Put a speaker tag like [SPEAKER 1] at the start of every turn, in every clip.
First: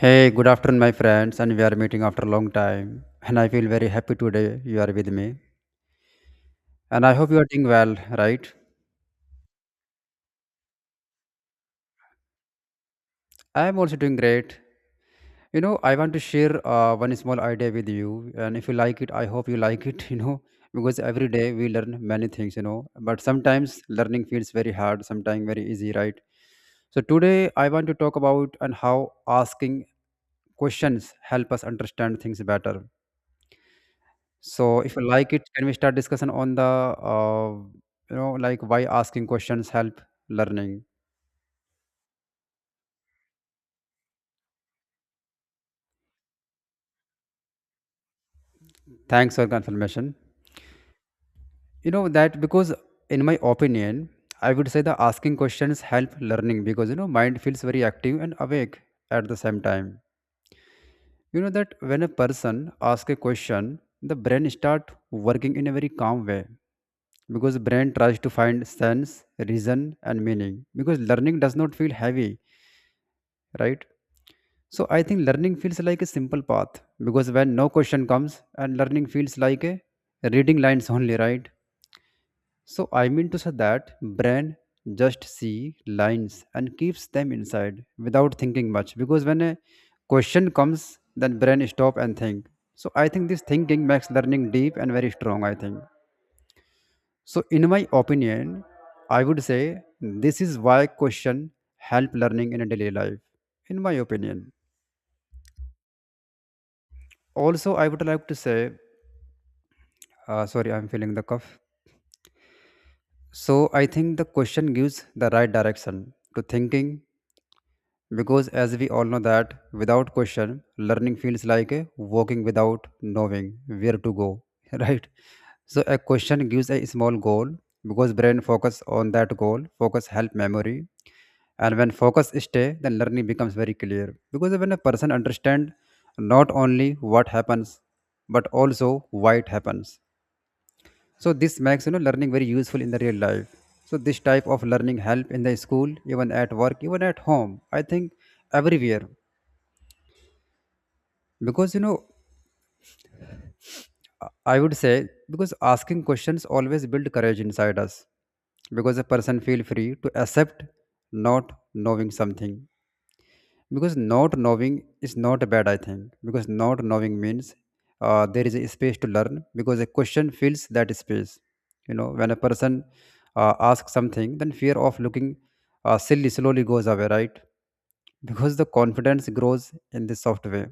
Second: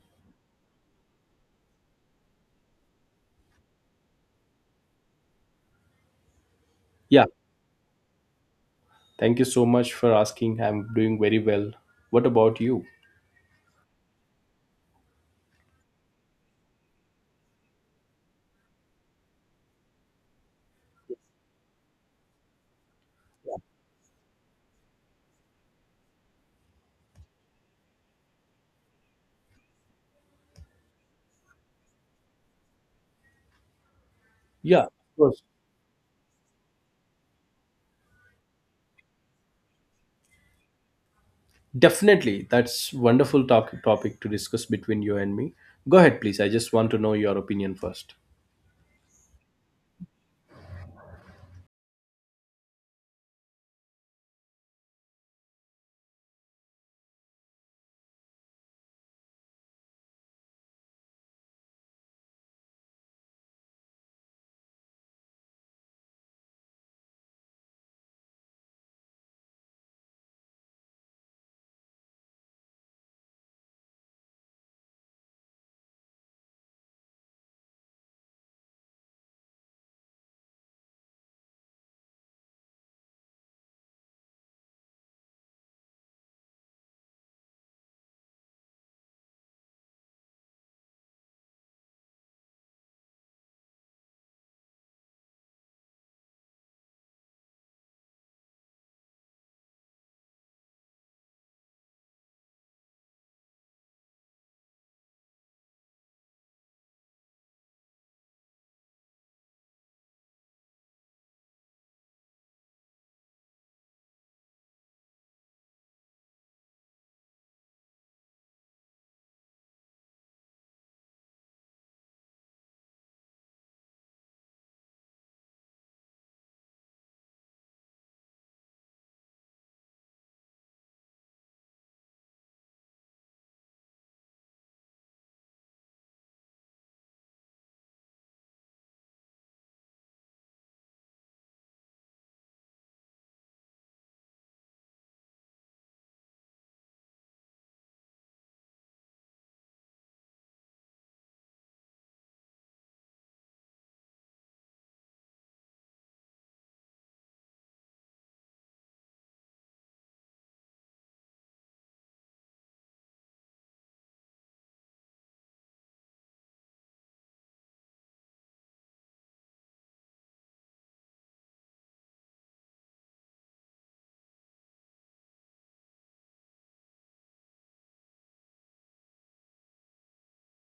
[SPEAKER 1] Hey, good afternoon, my friends, and we are meeting after a long time. And I feel very happy today you are with me. And I
[SPEAKER 2] Yeah,
[SPEAKER 1] hope you are doing well, right?
[SPEAKER 2] thank you so much for asking. I'm doing very well. What about you?
[SPEAKER 1] I am also doing great. You know, I want to share one small idea with you. And if you like it, I hope you like it, you know, because every day we learn many things, you know. But sometimes learning feels very hard, sometimes very easy, right? So today I want to talk about and how asking questions help us understand things better. So
[SPEAKER 2] Yeah, of
[SPEAKER 1] if you like
[SPEAKER 2] course.
[SPEAKER 1] it, can we start discussion on the you know, like why asking questions help learning?
[SPEAKER 2] Definitely. That's wonderful talk- topic to discuss between you and me. Go ahead, please. I just want to know your opinion first.
[SPEAKER 1] Thanks for confirmation. You know that because in my opinion, I would say the asking questions help learning because, you know, mind feels very active and awake at the same time. You know that when a person asks a question, the brain start working in a very calm way because brain tries to find sense, reason, and meaning because learning does not feel heavy, right? So I think learning feels like a simple path because when no question comes and learning feels like a reading lines only, right? So I mean to say that brain just see lines and keeps them inside without thinking much because when a question comes then brain stop and think. So I think this thinking makes learning deep and very strong I think. So in my opinion I would say this is why question help learning in a daily life in my opinion. Also I would like to say sorry, I'm feeling the cough. So I think the question gives the right direction to thinking because, as we all know, that without question, learning feels like a walking without knowing where to go, right? So a question gives a small goal because brain focus on that goal, focus help memory, and when focus stay, then learning becomes very clear because when a person understand not only what happens but also why it happens, so this makes, you know, learning very useful in the real life. So this type of learning help in the school, even at work, even at home I think, everywhere, because you know I would say because asking questions always build courage inside us because a person feel free to accept not knowing something because not knowing is not bad I think because not knowing means there is a space to learn because a question fills that space. You know, when a person asks something then fear of looking silly slowly goes away, right? Because the confidence grows in this soft way.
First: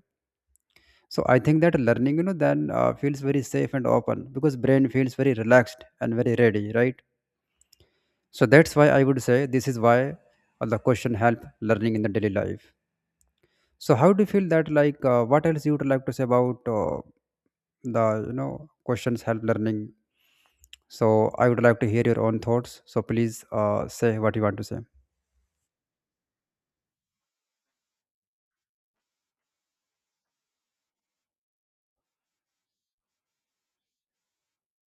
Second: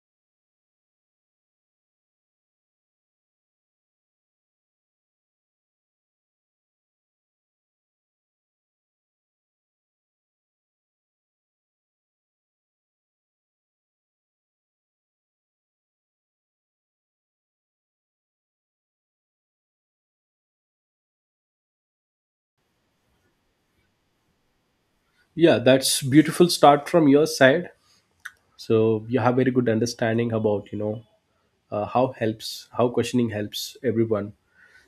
[SPEAKER 1] So I think that learning, you know, then feels very safe and open because brain feels very relaxed and very ready, right? So that's why I would say this is why the question help learning in the daily life. So how do you feel that, like what else you would like to say about the, you know, questions help learning? So I would like to hear your own thoughts. So please say what you want to say.
[SPEAKER 2] Yeah, that's beautiful start from your side. So you have very good understanding about, you know, how helps, how questioning helps everyone.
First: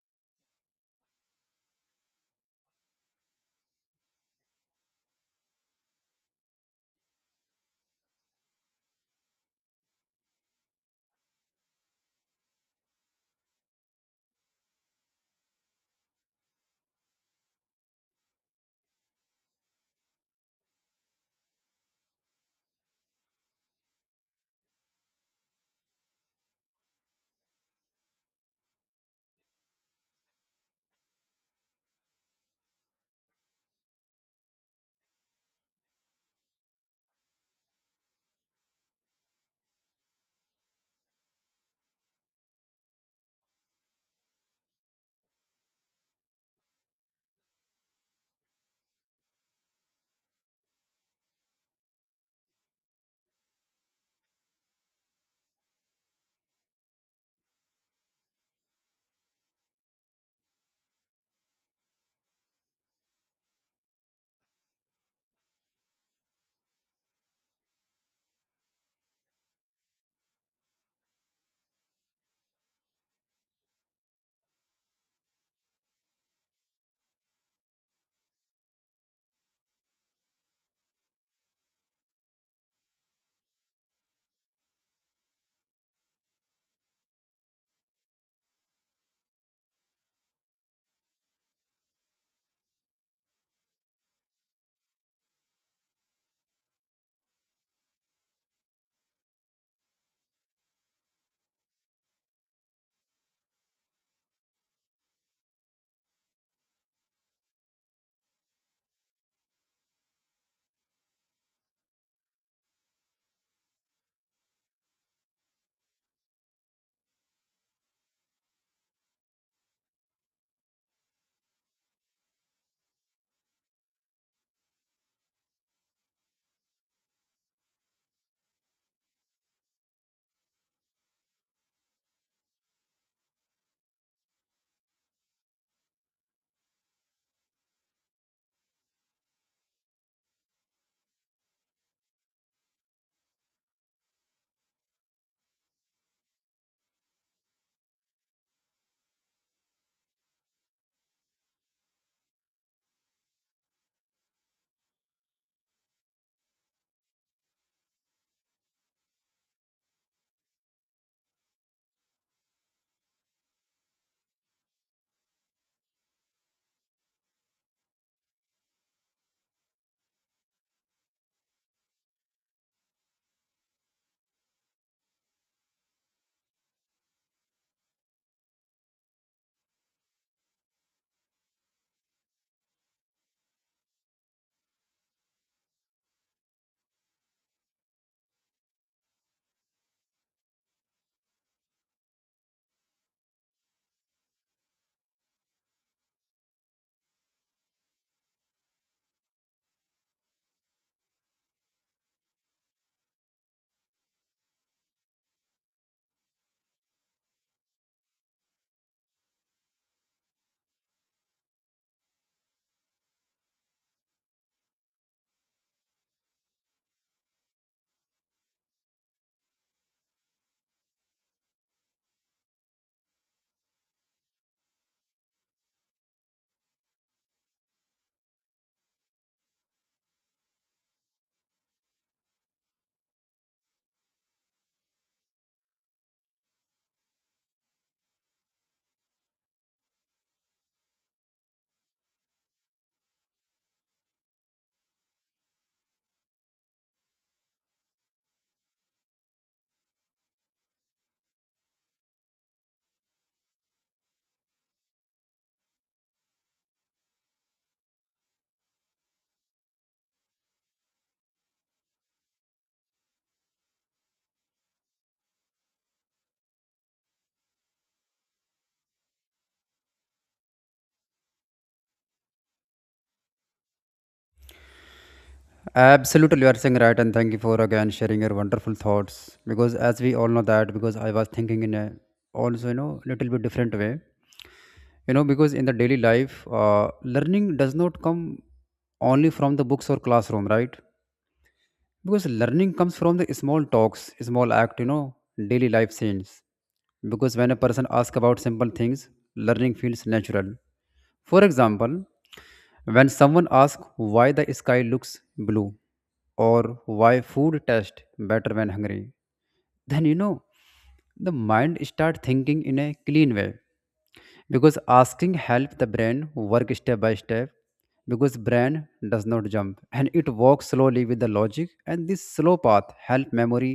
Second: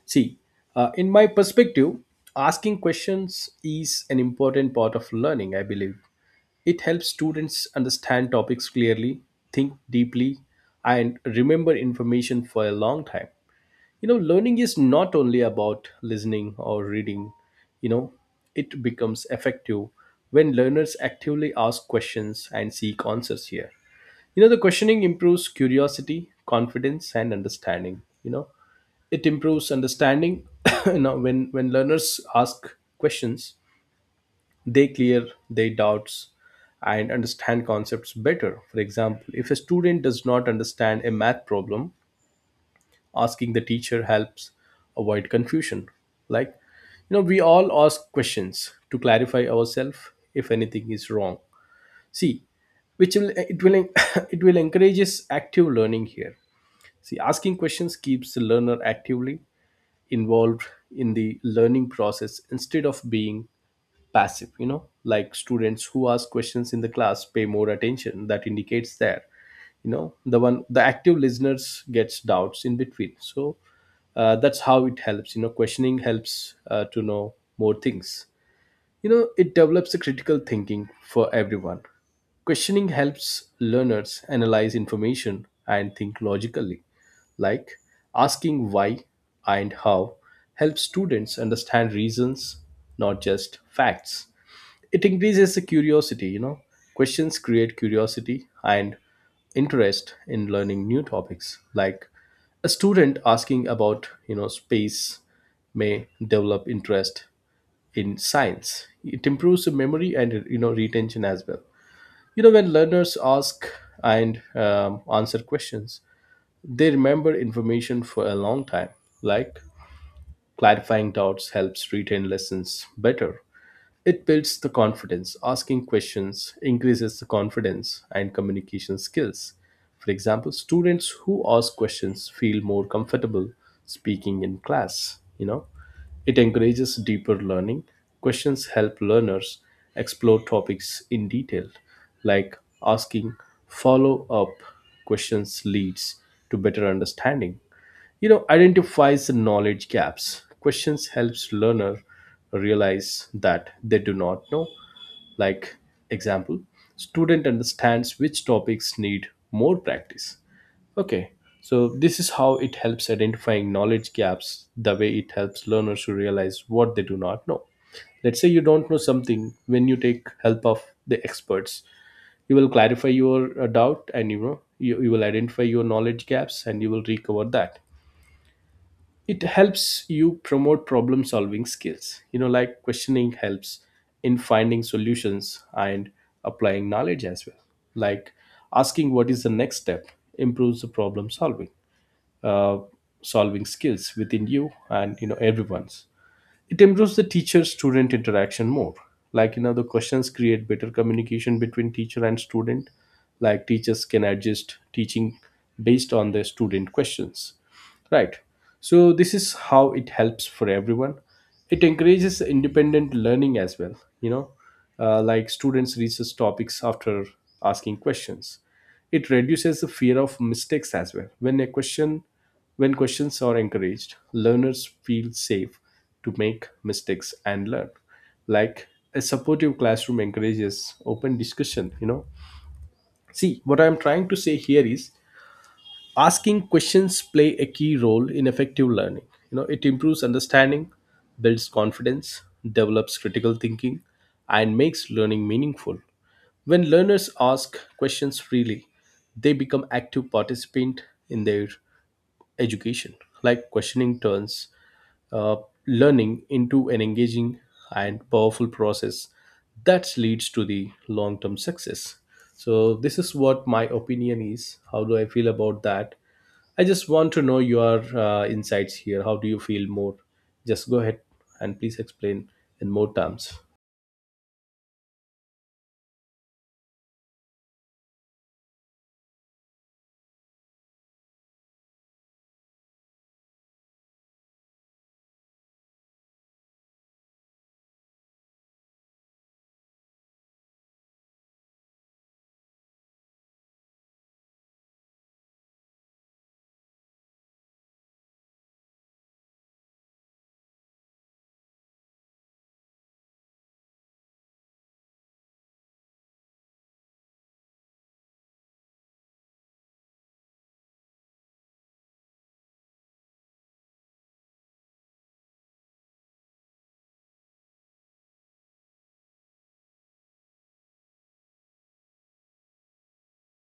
[SPEAKER 2] See, in my perspective, asking questions is an important part of learning, I believe. It helps students understand topics clearly, think deeply, and remember information for a long time. You know, learning is not only about listening or reading, you know, it becomes effective when learners actively ask questions and seek answers here. You know, the questioning improves curiosity, confidence, and understanding. You know, it improves understanding you know, when learners ask questions, they clear their doubts and understand concepts better. For example, if a student does not understand a math problem, asking the teacher helps avoid confusion. Like, you know, we all ask questions to clarify ourselves if anything is wrong. See, which will it will it will encourages active learning here. See, asking questions keeps the learner actively involved in the learning process instead of being passive, you know, like students who ask questions in the class pay more attention. That indicates there, you know, the one, the active listeners gets doubts in between. So that's how it helps, you know. Questioning helps to know more things, you know. It develops a critical thinking for everyone. Questioning helps learners analyze information and think logically, like asking why and how helps students understand reasons, not just facts. It increases the curiosity, you know, questions create curiosity and interest in learning new topics, like a student asking about, you know, space may develop interest in science. It improves the memory and, you know, retention as well. You know, when learners ask and answer questions, they remember information for a long time, like clarifying doubts helps retain lessons better. It builds the confidence. Asking questions increases the confidence and communication skills. For example, students who ask questions feel more comfortable speaking in class, you know. It encourages deeper learning. Questions help learners explore topics in detail, like asking follow-up questions leads to better understanding, you know. Identifies the knowledge gaps. Questions helps learner realize that they do not know, like example, student understands which topics need more practice. Okay, so this is how it helps identifying knowledge gaps, the way it helps learners to realize what they do not know. Let's say you don't know something. When you take help of the experts, you will clarify your doubt, and you know, you will identify your knowledge gaps and you will recover that. It helps you promote problem solving skills, you know, like questioning helps in finding solutions and applying knowledge as well, like asking what is the next step improves the problem solving, uh, solving skills within you and, you know, everyone's. It improves the teacher student interaction more. Like, you know, the questions create better communication between teacher and student. Like, teachers can adjust teaching based on the student questions. Right. So, this is how it helps for everyone. It encourages independent learning as well, you know, like students research topics after asking questions. It reduces the fear of mistakes as well. When questions are encouraged, learners feel safe to make mistakes and learn. Like a supportive classroom encourages open discussion, you know. See, what I'm trying to say here is asking questions play a key role in effective learning. You know, it improves understanding, builds confidence, develops critical thinking, and makes learning meaningful. When learners ask questions freely, they become active participant in their education, like questioning turns uh, learning into an engaging and powerful process that leads to the long term success. So this is what my opinion is, how do I feel about that. I just want to know your insights here. How do you feel more? Just go ahead and please explain in more terms.
[SPEAKER 1] Absolutely, you are saying right, and thank you for again sharing your wonderful thoughts. Because as we all know that, because I was thinking in a also, you know, little bit different way. You know, because in the daily life, learning does not come only from the books or classroom, right? Because learning comes from the small talks, small act, you know, daily life scenes, because when a person asks about simple things learning feels natural. For example, when someone asks why the sky looks blue, or why food tastes better when hungry, then, you know, the mind start thinking in a clean way because asking help the brain work step by step because brain does not jump and it walks slowly with the logic, and this slow path help memory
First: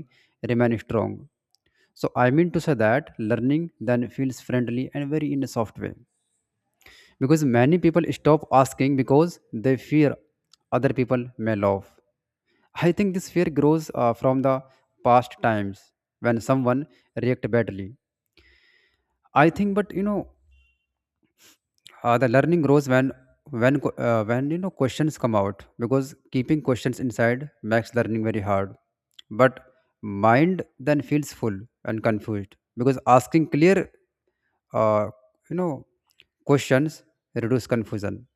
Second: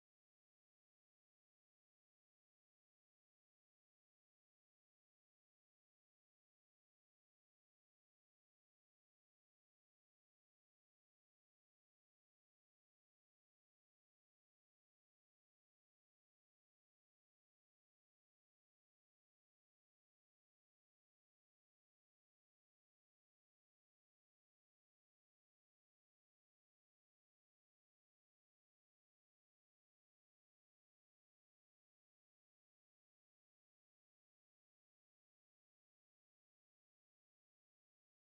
[SPEAKER 1] remain strong. So I mean to say that learning then feels friendly and very in a soft way because many people stop asking because they fear other people may laugh. I think this fear grows from the past times when someone react badly. I think, but you know, the learning grows when you know questions come out because keeping questions inside makes learning very hard. But mind then feels full and confused because asking clear, uh, you know, questions reduce confusion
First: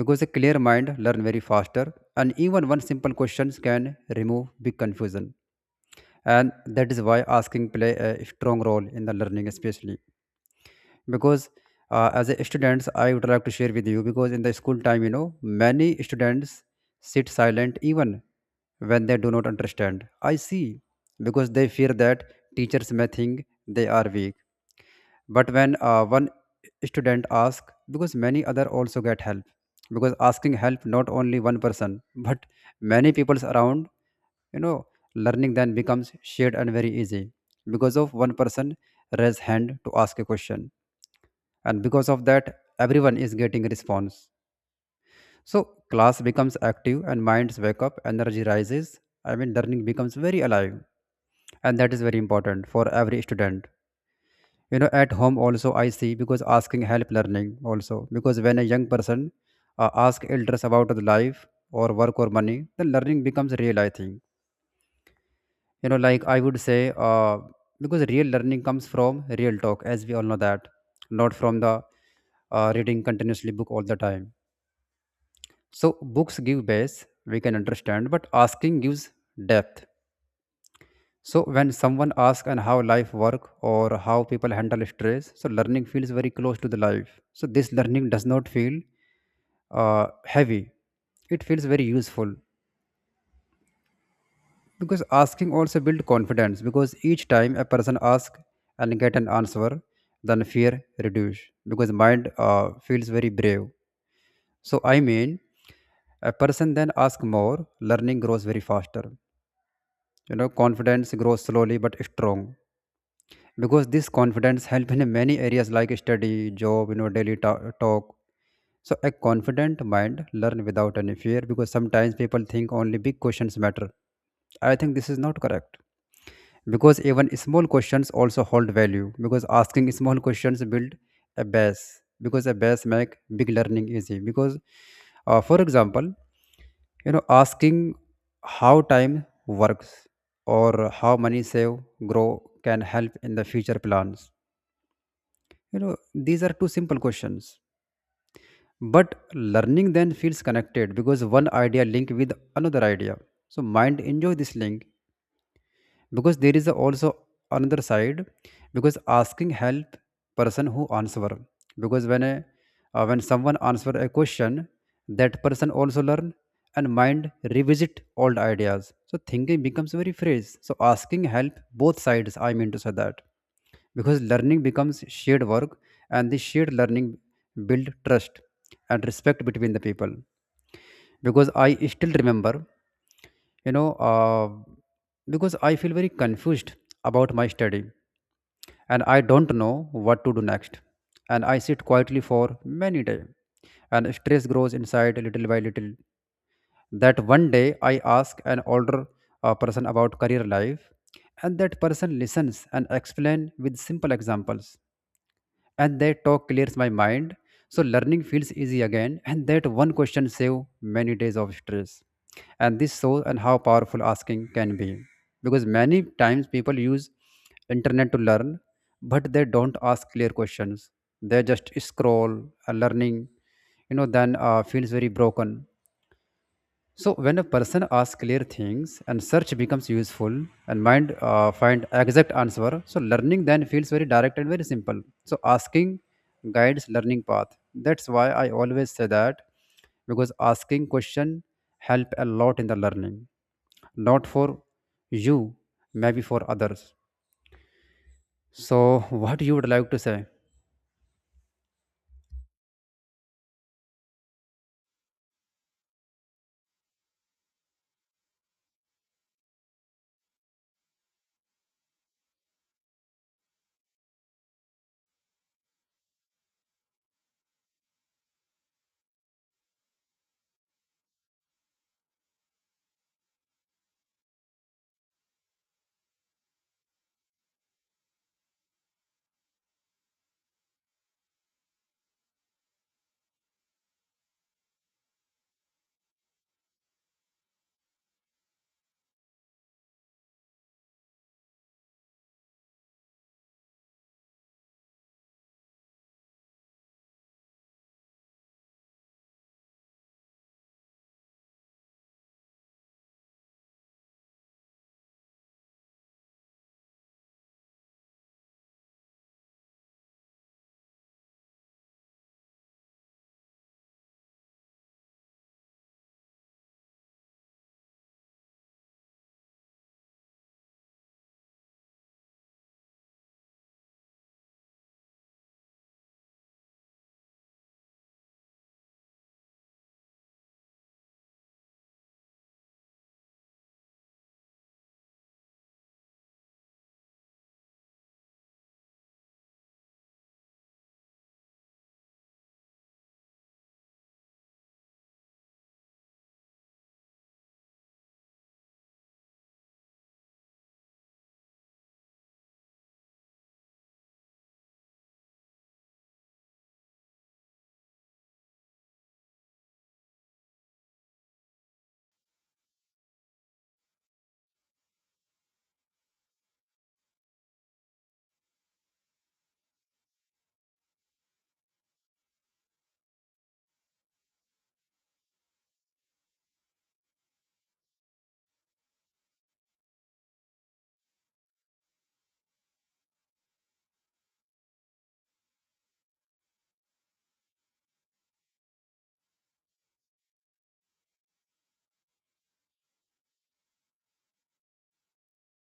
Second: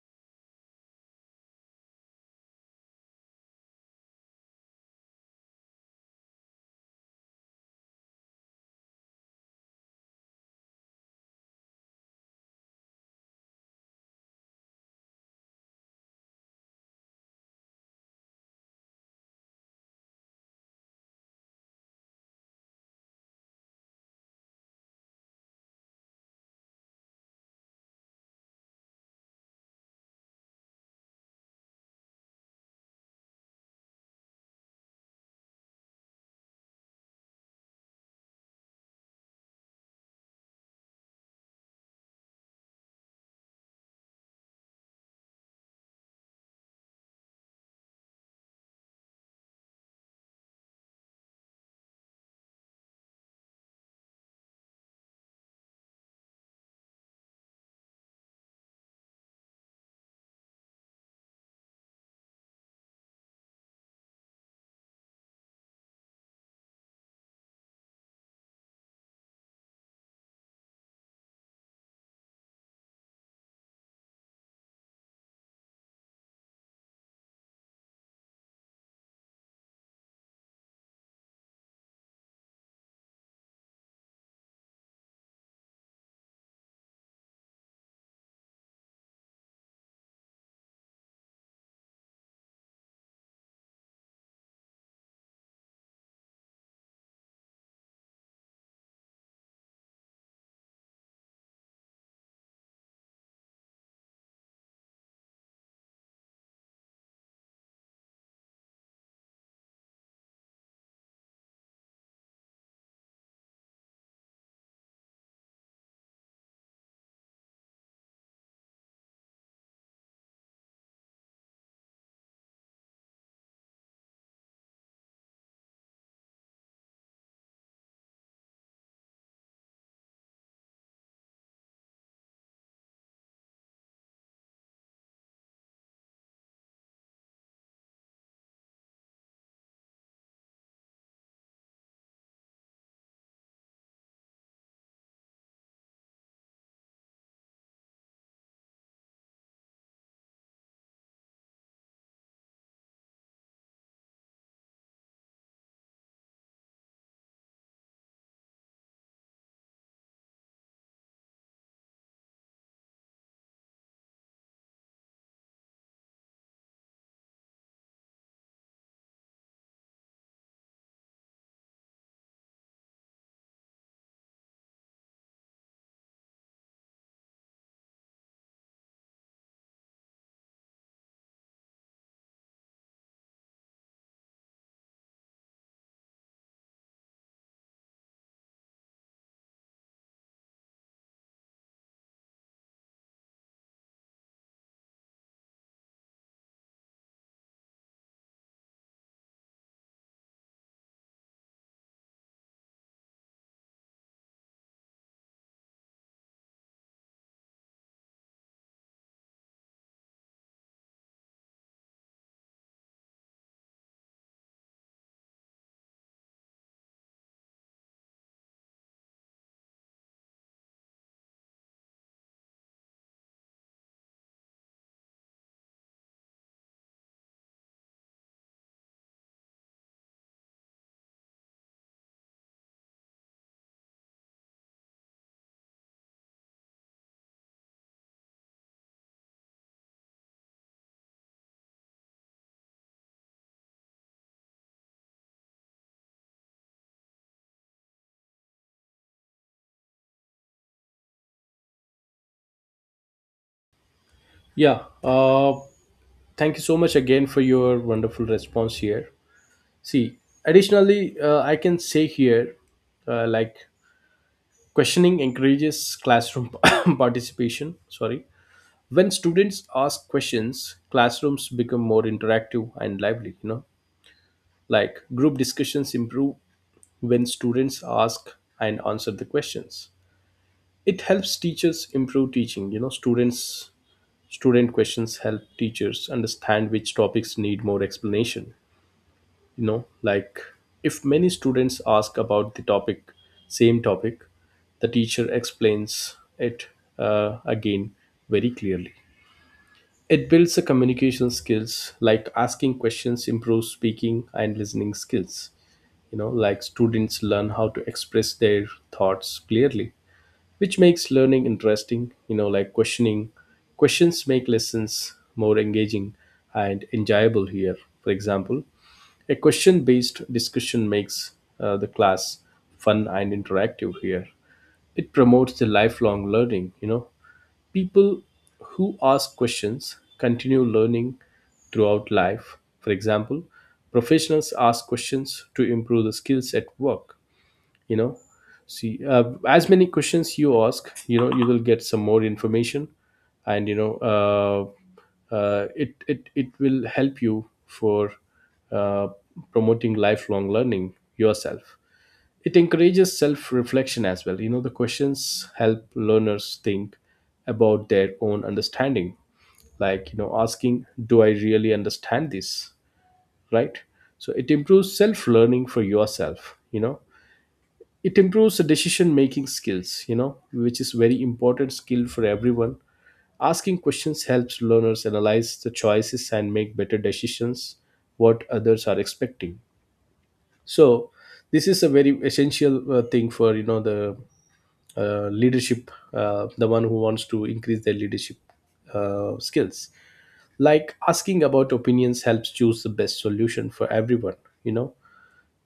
[SPEAKER 1] because a clear mind learn very faster and even one simple questions can remove big confusion, and that is why asking play a strong role in the learning, especially because as a students I would like to share with you because in the school time, you know, many students sit silent even when they do not understand I see because they fear that teachers may think they are weak. But when one student asks because many other also get help because asking help not only one person but many people's around, you know, learning then becomes shared and very easy because of one person raise hand to ask a question, and because of that everyone is getting a response. So class becomes active and minds wake up, energy rises. I mean learning becomes very alive, and that is very important for every student. You know, at home also I see because asking help learning also because when a young person ask elders about the life or work or money, the learning becomes real I think. You know, like I would say, uh, because real learning comes from real talk, as we all know that, not from the reading continuously book all the time. So books give base, we can understand, but asking gives depth. So when someone asks and how life work or how people handle stress, so learning feels very close to the life. So this learning does not feel heavy. It feels very useful because asking also build confidence because each time a person ask and get an answer, then fear reduce because mind feels very brave. So I mean, a person then ask more, learning grows very faster. You know, confidence grows slowly but strong because this confidence help in many areas like study, job, you know, daily talk. So a confident mind learn without any fear because sometimes people think only big questions matter. I think this is not correct because even small questions also hold value because asking small questions build a base because a base make big learning easy because, for example, you know, asking how time works or how money save grow can help in the future plans. You know, these are two simple questions. But learning then feels connected because one idea linked with another idea. So mind enjoy this link because there is also another side because asking help person who answer because when someone answer a question, that person also learn and mind revisit old ideas, so thinking becomes very fresh. So asking help both sides, I mean to say that because learning becomes shared work, and this shared learning build trust and respect between the people. Because I still remember, you know, because I feel very confused about my study and I don't know what to do next, and I sit quietly for many days and stress grows inside little by little. That one day I ask an older person about career life, and that person listens and explain with simple examples, and that talk clears my mind. So learning feels easy again, and that one question save many days of stress, and this shows and how powerful asking can be. Because many times people use internet to learn but they don't ask clear questions, they just scroll. Learning, you know, then feels very broken. So when a person asks clear things and search becomes useful and mind find exact answer, so learning then feels very direct and very simple. So asking guides learning path. That's why I always say that because asking question help a lot in the learning, not for you, maybe for others. So what you would like to say?
[SPEAKER 2] Yeah, thank you so much again for your wonderful response here. See, additionally I can say here, like questioning encourages classroom participation, sorry. When students ask questions, classrooms become more interactive and lively, you know, like group discussions improve when students ask and answer the questions. It helps teachers improve teaching, you know. Students, student questions help teachers understand which topics need more explanation, you know, like if many students ask about the topic, same topic, the teacher explains it again very clearly. It builds the communication skills, like asking questions improves speaking and listening skills, you know, like students learn how to express their thoughts clearly, which makes learning interesting, you know, like questioning, questions make lessons more engaging and enjoyable here. For example, a question based discussion makes the class fun and interactive here. It promotes the lifelong learning, you know. People who ask questions continue learning throughout life, for example, professionals ask questions to improve the skills at work, you know. See, as many questions you ask, you know, you will get some more information and, you know, it will help you for uh, promoting lifelong learning yourself. It encourages self reflection as well, you know. The questions help learners think about their own understanding, like, you know, asking do I really understand this, right? So it improves self learning for yourself, you know. It improves the decision making skills, you know, which is very important skill for everyone. Asking questions helps learners analyze the choices and make better decisions, what others are expecting. So this is a very essential thing for, you know, the leadership, the one who wants to increase their leadership skills, like asking about opinions helps choose the best solution for everyone, you know.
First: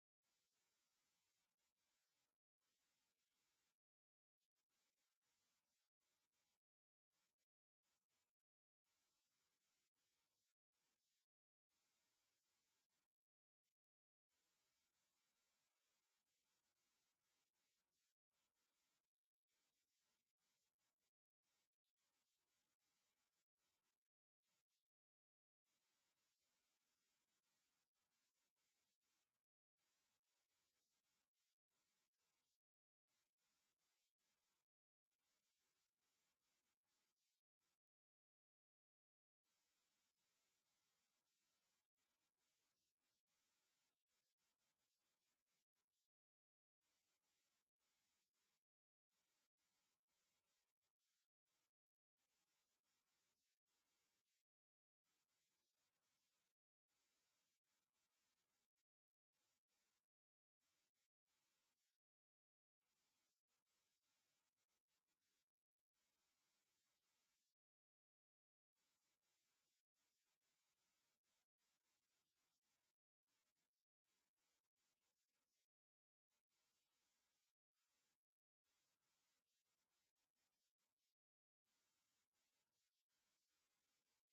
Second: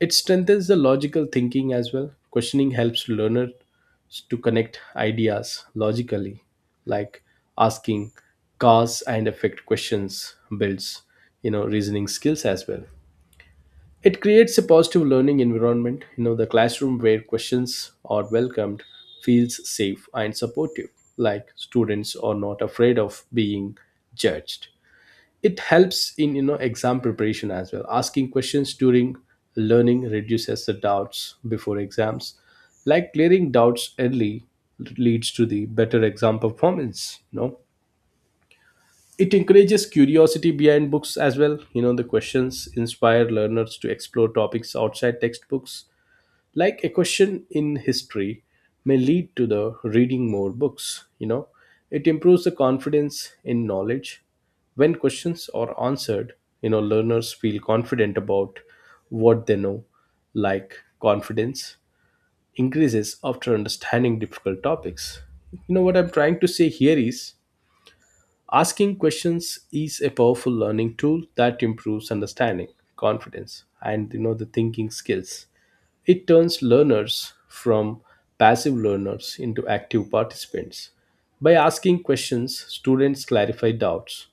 [SPEAKER 2] It strengthens the logical thinking as well. Questioning helps learners to connect ideas logically, like asking cause and effect questions builds, you know, reasoning skills as well. It creates a positive learning environment, you know. The classroom where questions are welcomed feels safe and supportive, like students are not afraid of being judged. It helps in, you know, exam preparation as well. Asking questions during learning reduces the doubts before exams, like clearing doubts early leads to the better exam performance, you know. It encourages curiosity behind books as well, you know. The questions inspire learners to explore topics outside textbooks, like a question in history may lead to the reading more books, you know. It improves the confidence in knowledge. When questions are answered, you know, learners feel confident about what they know, like confidence increases after understanding difficult topics. You know, what I'm trying to say here is asking questions is a powerful learning tool that improves understanding, confidence, and, you know, the thinking skills. It turns learners from passive learners into active participants. By asking questions, students clarify doubts,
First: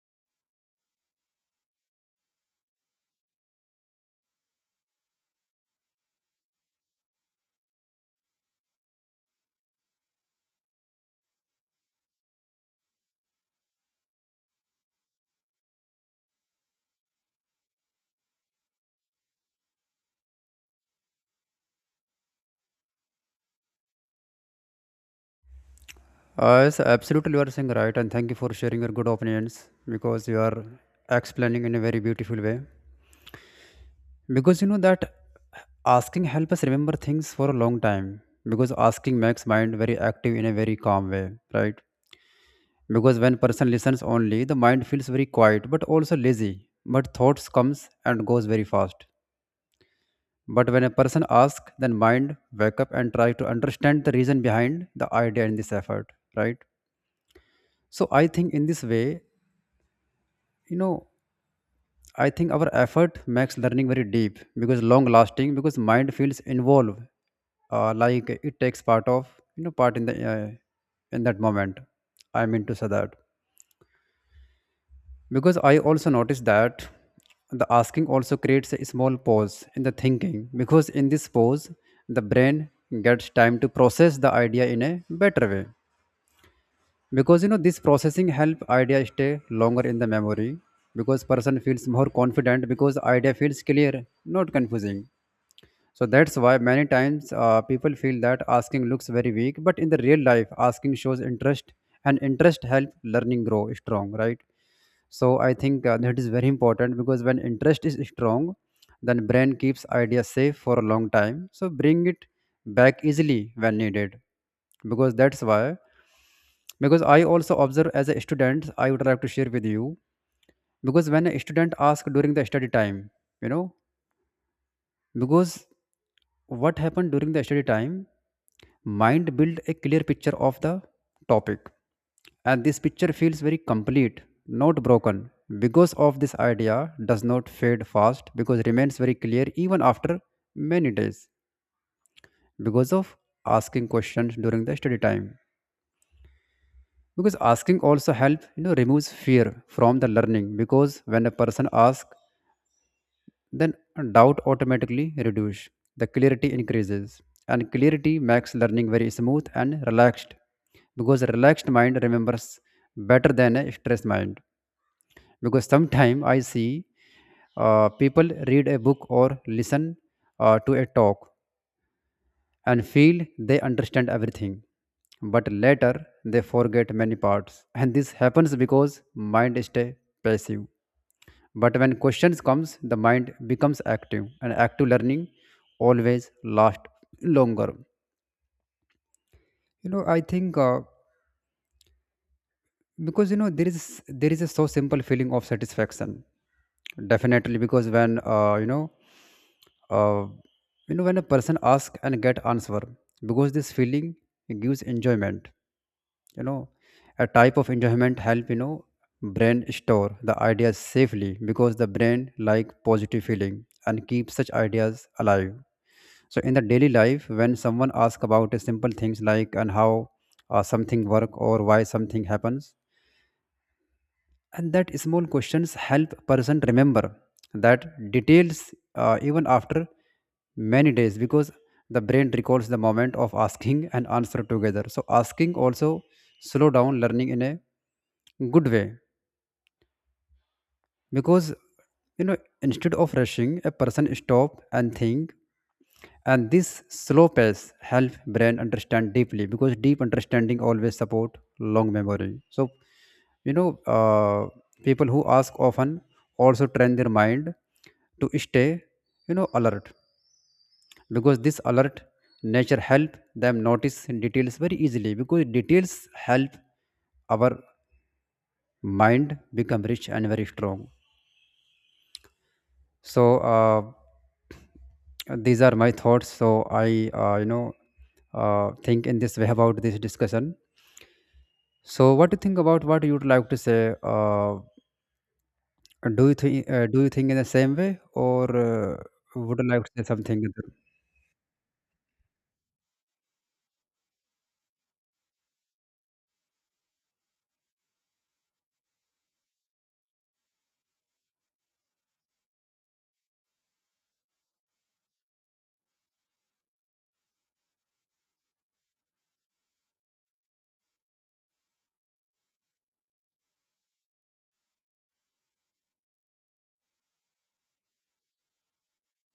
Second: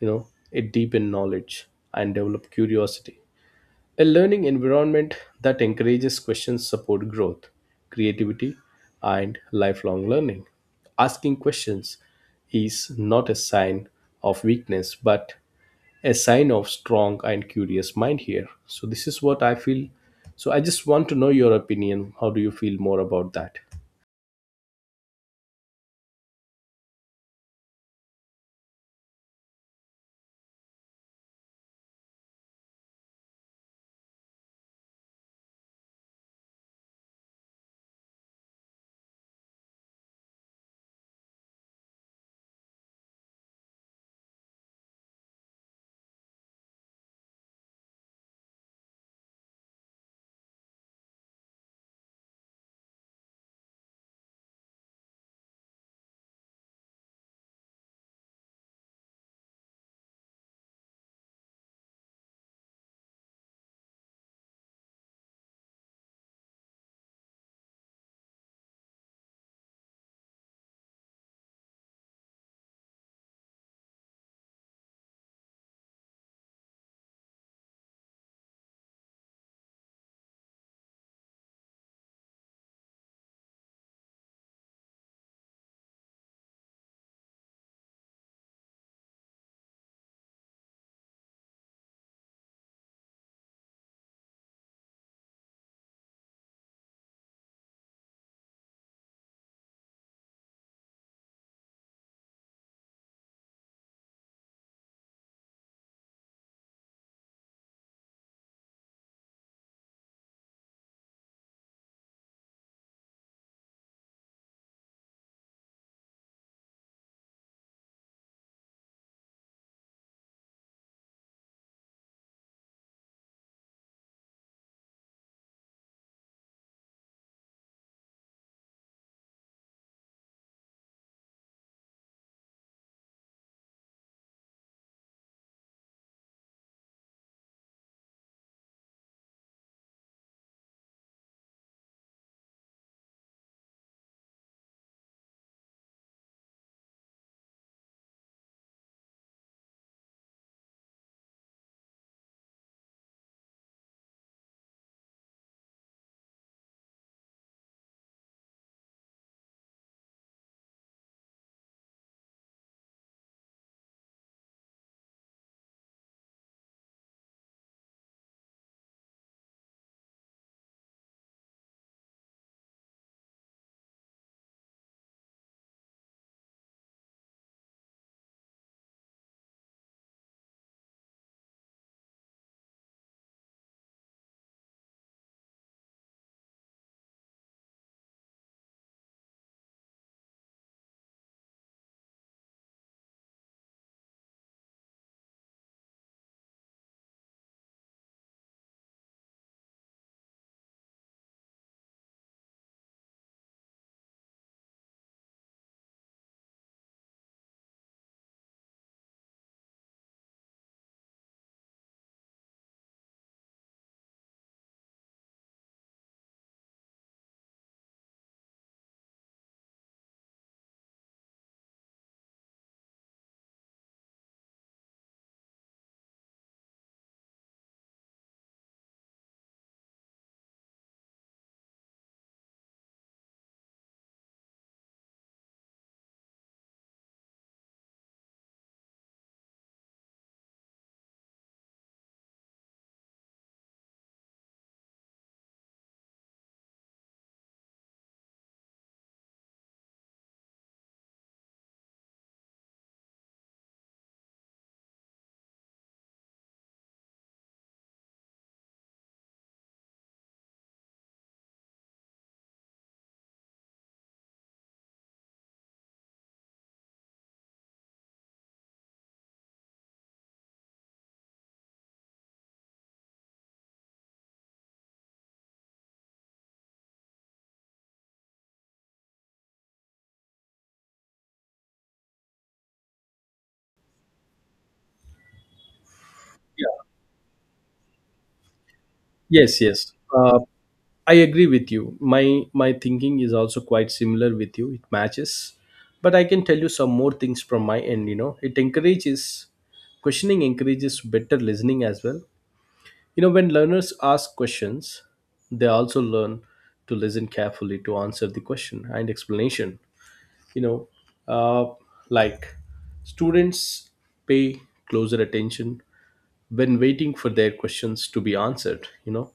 [SPEAKER 2] you know, it deepen knowledge and develop curiosity. A learning environment that encourages questions support growth, creativity, and lifelong learning. Asking questions is not a sign of weakness but a sign of strong and curious mind here. So this is what I feel. So I just want to know your opinion. How do you feel more about that?
[SPEAKER 1] Yes, absolutely you are saying right, and thank you for sharing your good opinions because you are explaining in a very beautiful way. Because you know that asking help us remember things for a long time because asking makes mind very active in a very calm way, right? Because when person listens only, the mind feels very quiet but also lazy, but thoughts comes and goes very fast. But when a person asks, then mind wake up and try to understand the reason behind the idea and this effort, right? So I think in this way, you know I think our effort makes learning very deep because long lasting, because mind feels involved, like it takes part of, part in the in that moment. I mean to say that because I also noticed that the asking also creates a small pause in the thinking, because in this pause the brain gets time to process the idea in a better way, because this processing help idea stay longer in the memory, because person feels more confident because idea feels clear, not confusing. So that's why many times people feel that asking looks very weak, but in the real life, asking shows interest, and interest help learning grow strong, right? So I think that is very important, because when interest is strong, then brain keeps ideas safe for a long time. So bring it back easily when needed, because that's why, because I also observe. As a student, I would like to share with you, because when a student asks during the study time, you know because what happened during the study time, mind built a clear picture of the topic, and this picture feels very complete, not broken. Because of this, idea does not fade fast because remains very clear even after many days, because of asking questions during the study time. Because asking also help removes fear from the learning, because when a person asks, then doubt automatically reduces. The clarity increases, and clarity makes learning very smooth and relaxed, because a relaxed mind remembers better than a stressed mind. Because sometimes I see people read a book or listen to a talk and feel they understand everything, but later they forget many parts, and this happens because mind stay passive. But when questions comes, the mind becomes active, and active learning always last longer. You know, I think because there is a so simple feeling of satisfaction, definitely, because when uh, when a person asks and get answer, because this feeling gives enjoyment, you know a type of enjoyment help brain store the ideas safely, because the brain like positive feeling and keep such ideas alive. So in the daily life, when someone asks about a simple things, like and how something work or why something happens, and that small questions help person remember that details even after many days, because the brain recalls the moment of asking and answer together. So asking also slow down learning in a good way, because you know instead of rushing, a person stop and think, and this slow pace help brain understand deeply, because deep understanding always support long memory. So you know uh, people who ask often also train their mind to stay, alert, because this alert nature help them notice details very easily, because details help our mind become rich and very strong. So these are my thoughts, so I uh, you know think in this way about this discussion. So what do you think about? What you would like to say? uh, do you think
[SPEAKER 2] Yeah.
[SPEAKER 1] uh, do you think in the same way, or uh, would
[SPEAKER 2] Yes,
[SPEAKER 1] you like to
[SPEAKER 2] yes.
[SPEAKER 1] say something other?
[SPEAKER 2] I agree with you. My thinking is also quite similar with you. It matches. But I can tell you some more things from my end, you know. It encourages, questioning encourages better listening as well. You know, when learners ask questions, they also learn to listen carefully to answer the question and explanation, you know. uh, like students pay closer attention when waiting for their questions to be answered, you know.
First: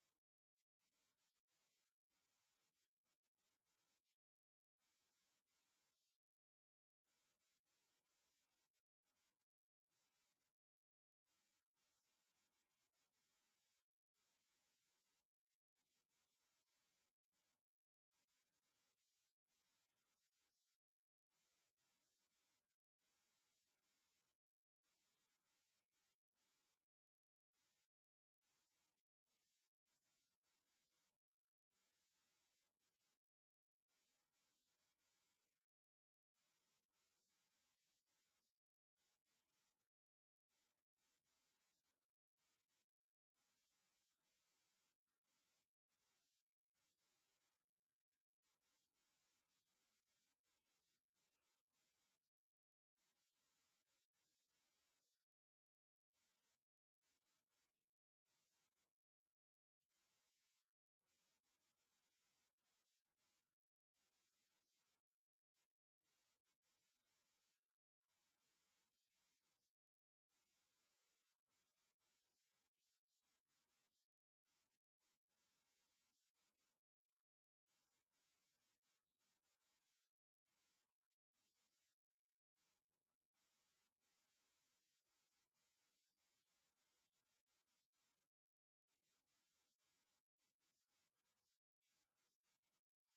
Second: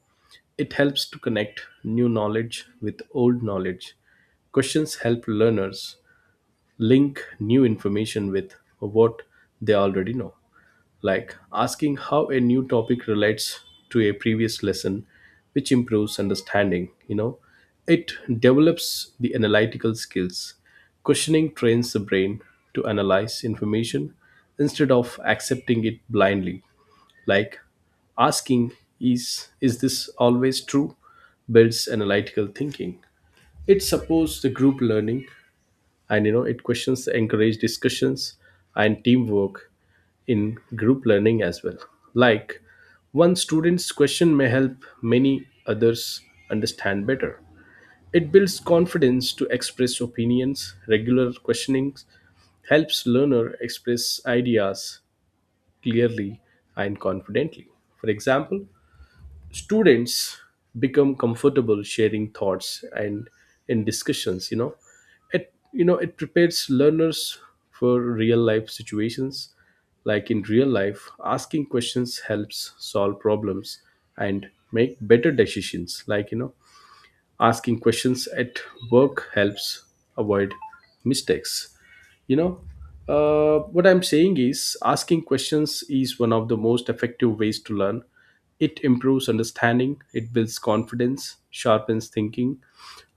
[SPEAKER 2] It helps to connect new knowledge with old knowledge. Questions help learners link new information with what they already know, like asking how a new topic relates to a previous lesson, which improves understanding. You know, it develops the analytical skills. Questioning trains the brain to analyze information instead of accepting it blindly, like asking is this always true builds analytical thinking. It supports the group learning and, you know, it, questions encourage discussions and teamwork in group learning as well, like one student's question may help many others understand better. It builds confidence to express opinions. Regular questionings helps learner express ideas clearly and confidently. For example, students become comfortable sharing thoughts and in discussions, you know. It, you know, it prepares learners for real life situations, like in real life asking questions helps solve problems and make better decisions, like, you know, asking questions at work helps avoid mistakes, you know. What I'm saying is asking questions is one of the most effective ways to learn. It improves understanding, it builds confidence, sharpens thinking,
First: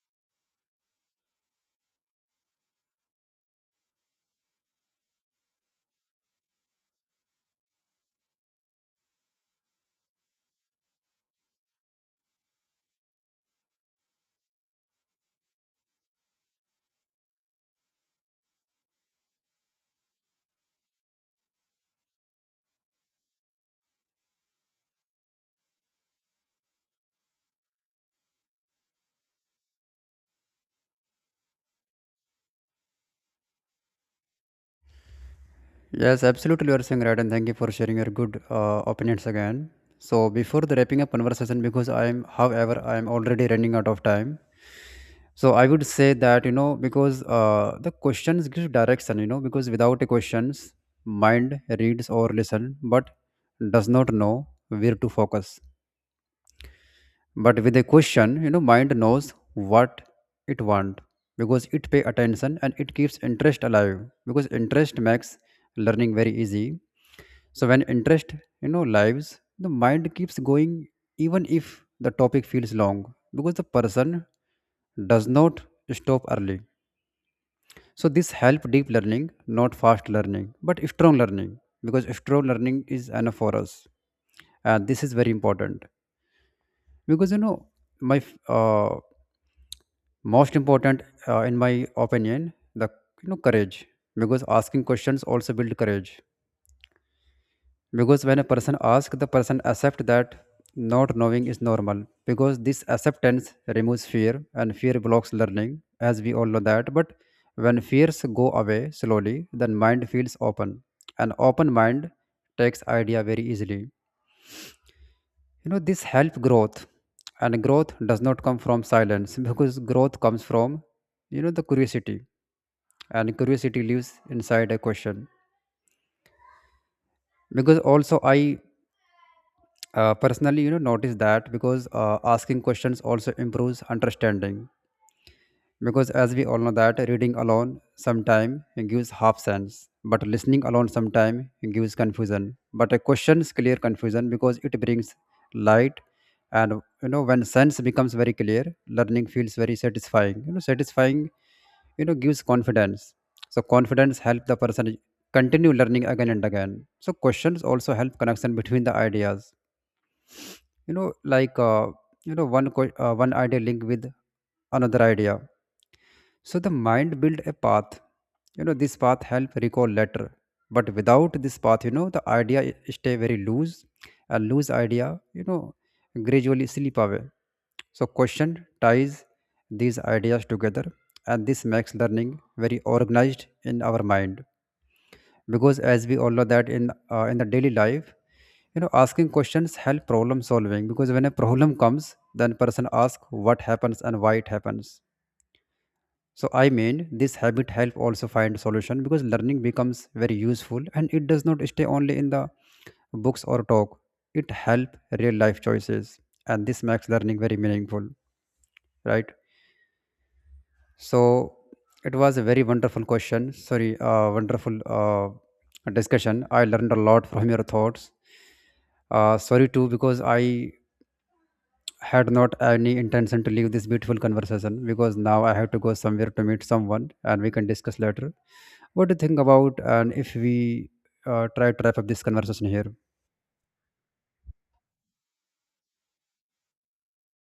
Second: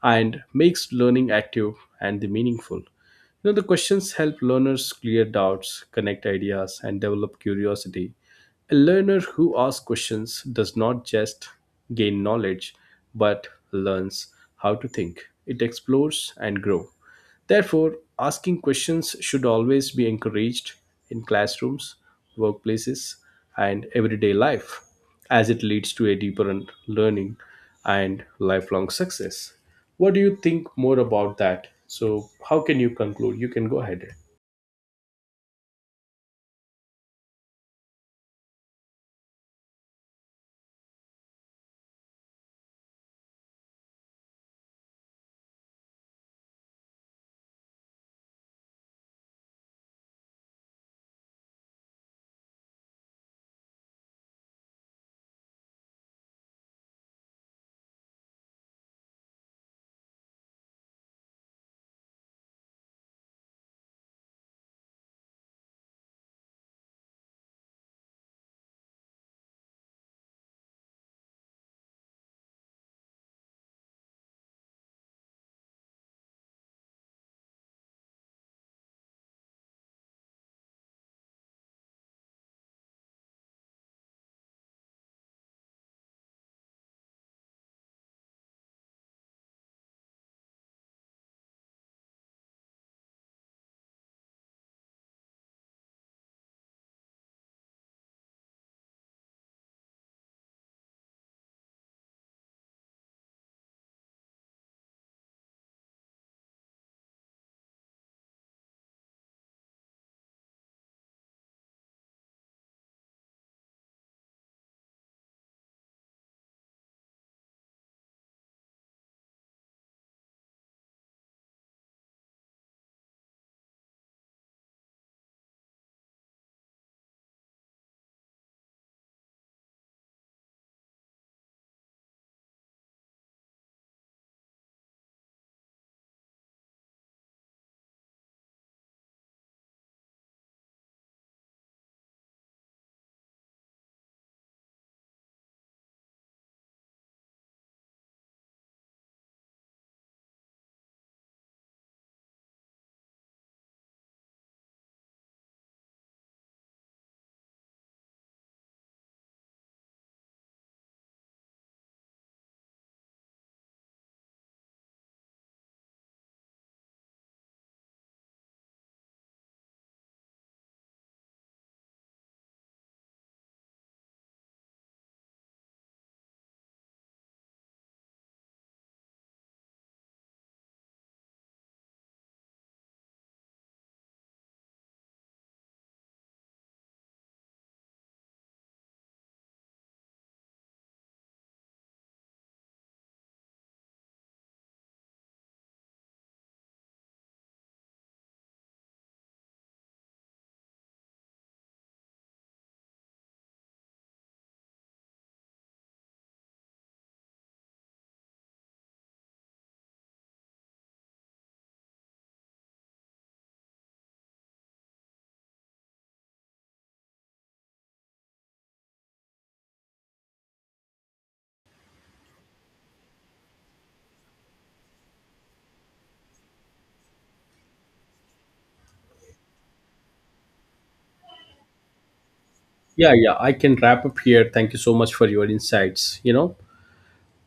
[SPEAKER 2] and makes learning active and the meaningful. You know, the questions help learners clear doubts, connect ideas, and develop curiosity. A learner who asks questions does not just gain knowledge but learns how to think, it explores and grows. Therefore, asking questions should always be encouraged in classrooms, workplaces, and everyday life, as it leads to a deeper un- learning and lifelong success. What do you think more about that? So, how can you conclude? You can go ahead.
[SPEAKER 1] Yes, absolutely, you are saying right, and thank you for sharing your good opinions again. So before the wrapping up conversation, because I am however I am already running out of time. So I would say that, you know, because the questions give direction. You know, because without a questions, mind reads or listen but does not know where to focus. But with a question, you know, mind knows what it want, because it pay attention and it keeps interest alive, because interest makes learning very easy. So when interest, you know, lives, the mind keeps going even if the topic feels long, because the person does not stop early. So this help deep learning, not fast learning, but strong learning, because strong learning is enough for us, and this is very important. Because my f- uh, most important in my opinion, the, courage, because asking questions also build courage. Because when a person asks, the person accept that not knowing is normal. Because this acceptance removes fear, and fear blocks learning, as we all know that. But when fears go away slowly, then mind feels open. An open mind takes idea very easily. You know, this help growth, and growth does not come from silence because growth comes from, the curiosity, and curiosity lives inside a question. Because also I personally, you know, notice that because asking questions also improves understanding, because as we all know that reading alone sometime gives half sense, but listening alone sometime gives confusion, but a questions clear confusion because it brings light. And you know, when sense becomes very clear, learning feels very satisfying. You know, satisfying, gives confidence. So confidence help the person continue learning again and again. So questions also help connection between the ideas, you know like one idea linked with another idea, so the mind build a path. You know, this path help recall later, but without this path, the idea stay very loose, and loose idea, you know gradually slip away. So question ties these ideas together, and this makes learning very organized in our mind. Because as we all know that, in the daily life, asking questions help problem solving, because when a problem comes, then person ask what happens and why it happens. So I mean, this habit help also find solution, because learning becomes very useful, and it does not stay only in the books or talk. It help real life choices, and this makes learning very meaningful, right? So it was a very wonderful question. Sorry, wonderful discussion. I learned a lot from your thoughts. Sorry too, because I had not any intention to leave this beautiful conversation, because now I have to go somewhere to meet someone and we can discuss later. What do you think about? And if we try to wrap up this conversation here?
[SPEAKER 2] Yeah, yeah, I can wrap up here. Thank you so much for your insights. You know,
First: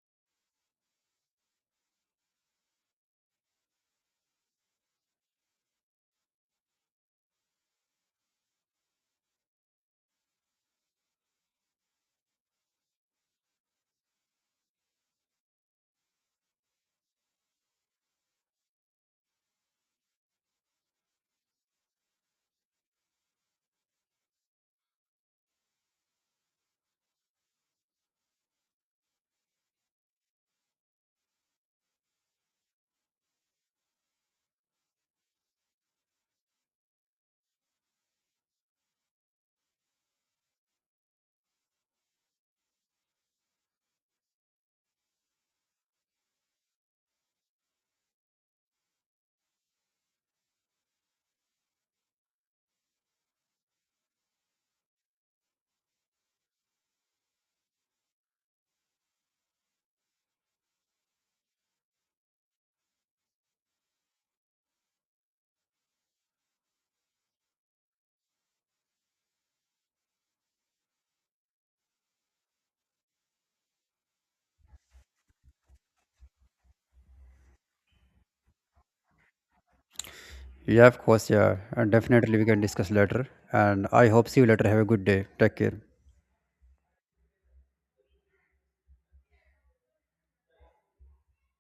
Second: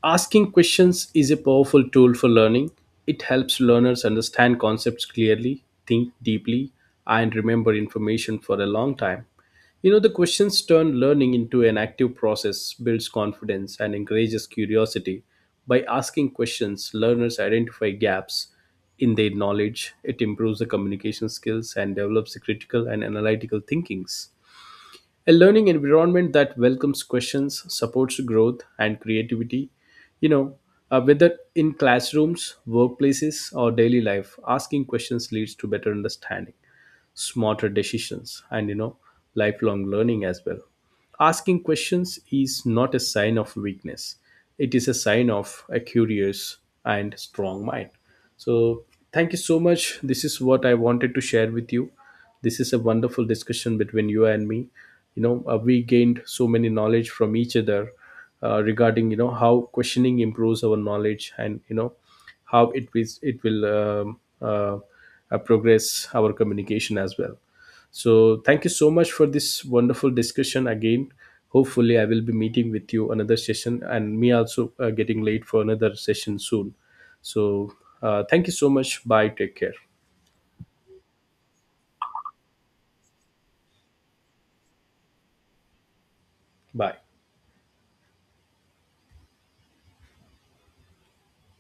[SPEAKER 2] asking questions is a powerful tool for learning. It helps learners understand concepts clearly, think deeply, and remember information for a long time. You know, the questions turn learning into an active process, builds confidence, and encourages curiosity. By asking questions, learners identify gaps in their knowledge. It improves the communication skills and develops the critical and analytical thinkings. A learning environment that welcomes questions, supports growth and creativity, you know, whether in classrooms, workplaces, or daily life, asking questions leads to better understanding, smarter decisions, and, you know, lifelong learning as well. Asking questions is not a sign of weakness, it is a sign of a curious and strong mind. So thank you so much, this is what I wanted to share with you. This is a wonderful discussion between you and me. You know, we gained so many knowledge from each other regarding, you know, how questioning improves our knowledge and, you know, how it is, it will progress our communication as well. So thank you so much for this wonderful discussion again. Hopefully I will be meeting with you another session, and me also getting late for another session soon. So thank you so much, bye, take care.
[SPEAKER 1] Yeah, of course, yeah. And definitely we can discuss later. And I hope see you later. Have a good day. Take care.
[SPEAKER 2] Bye.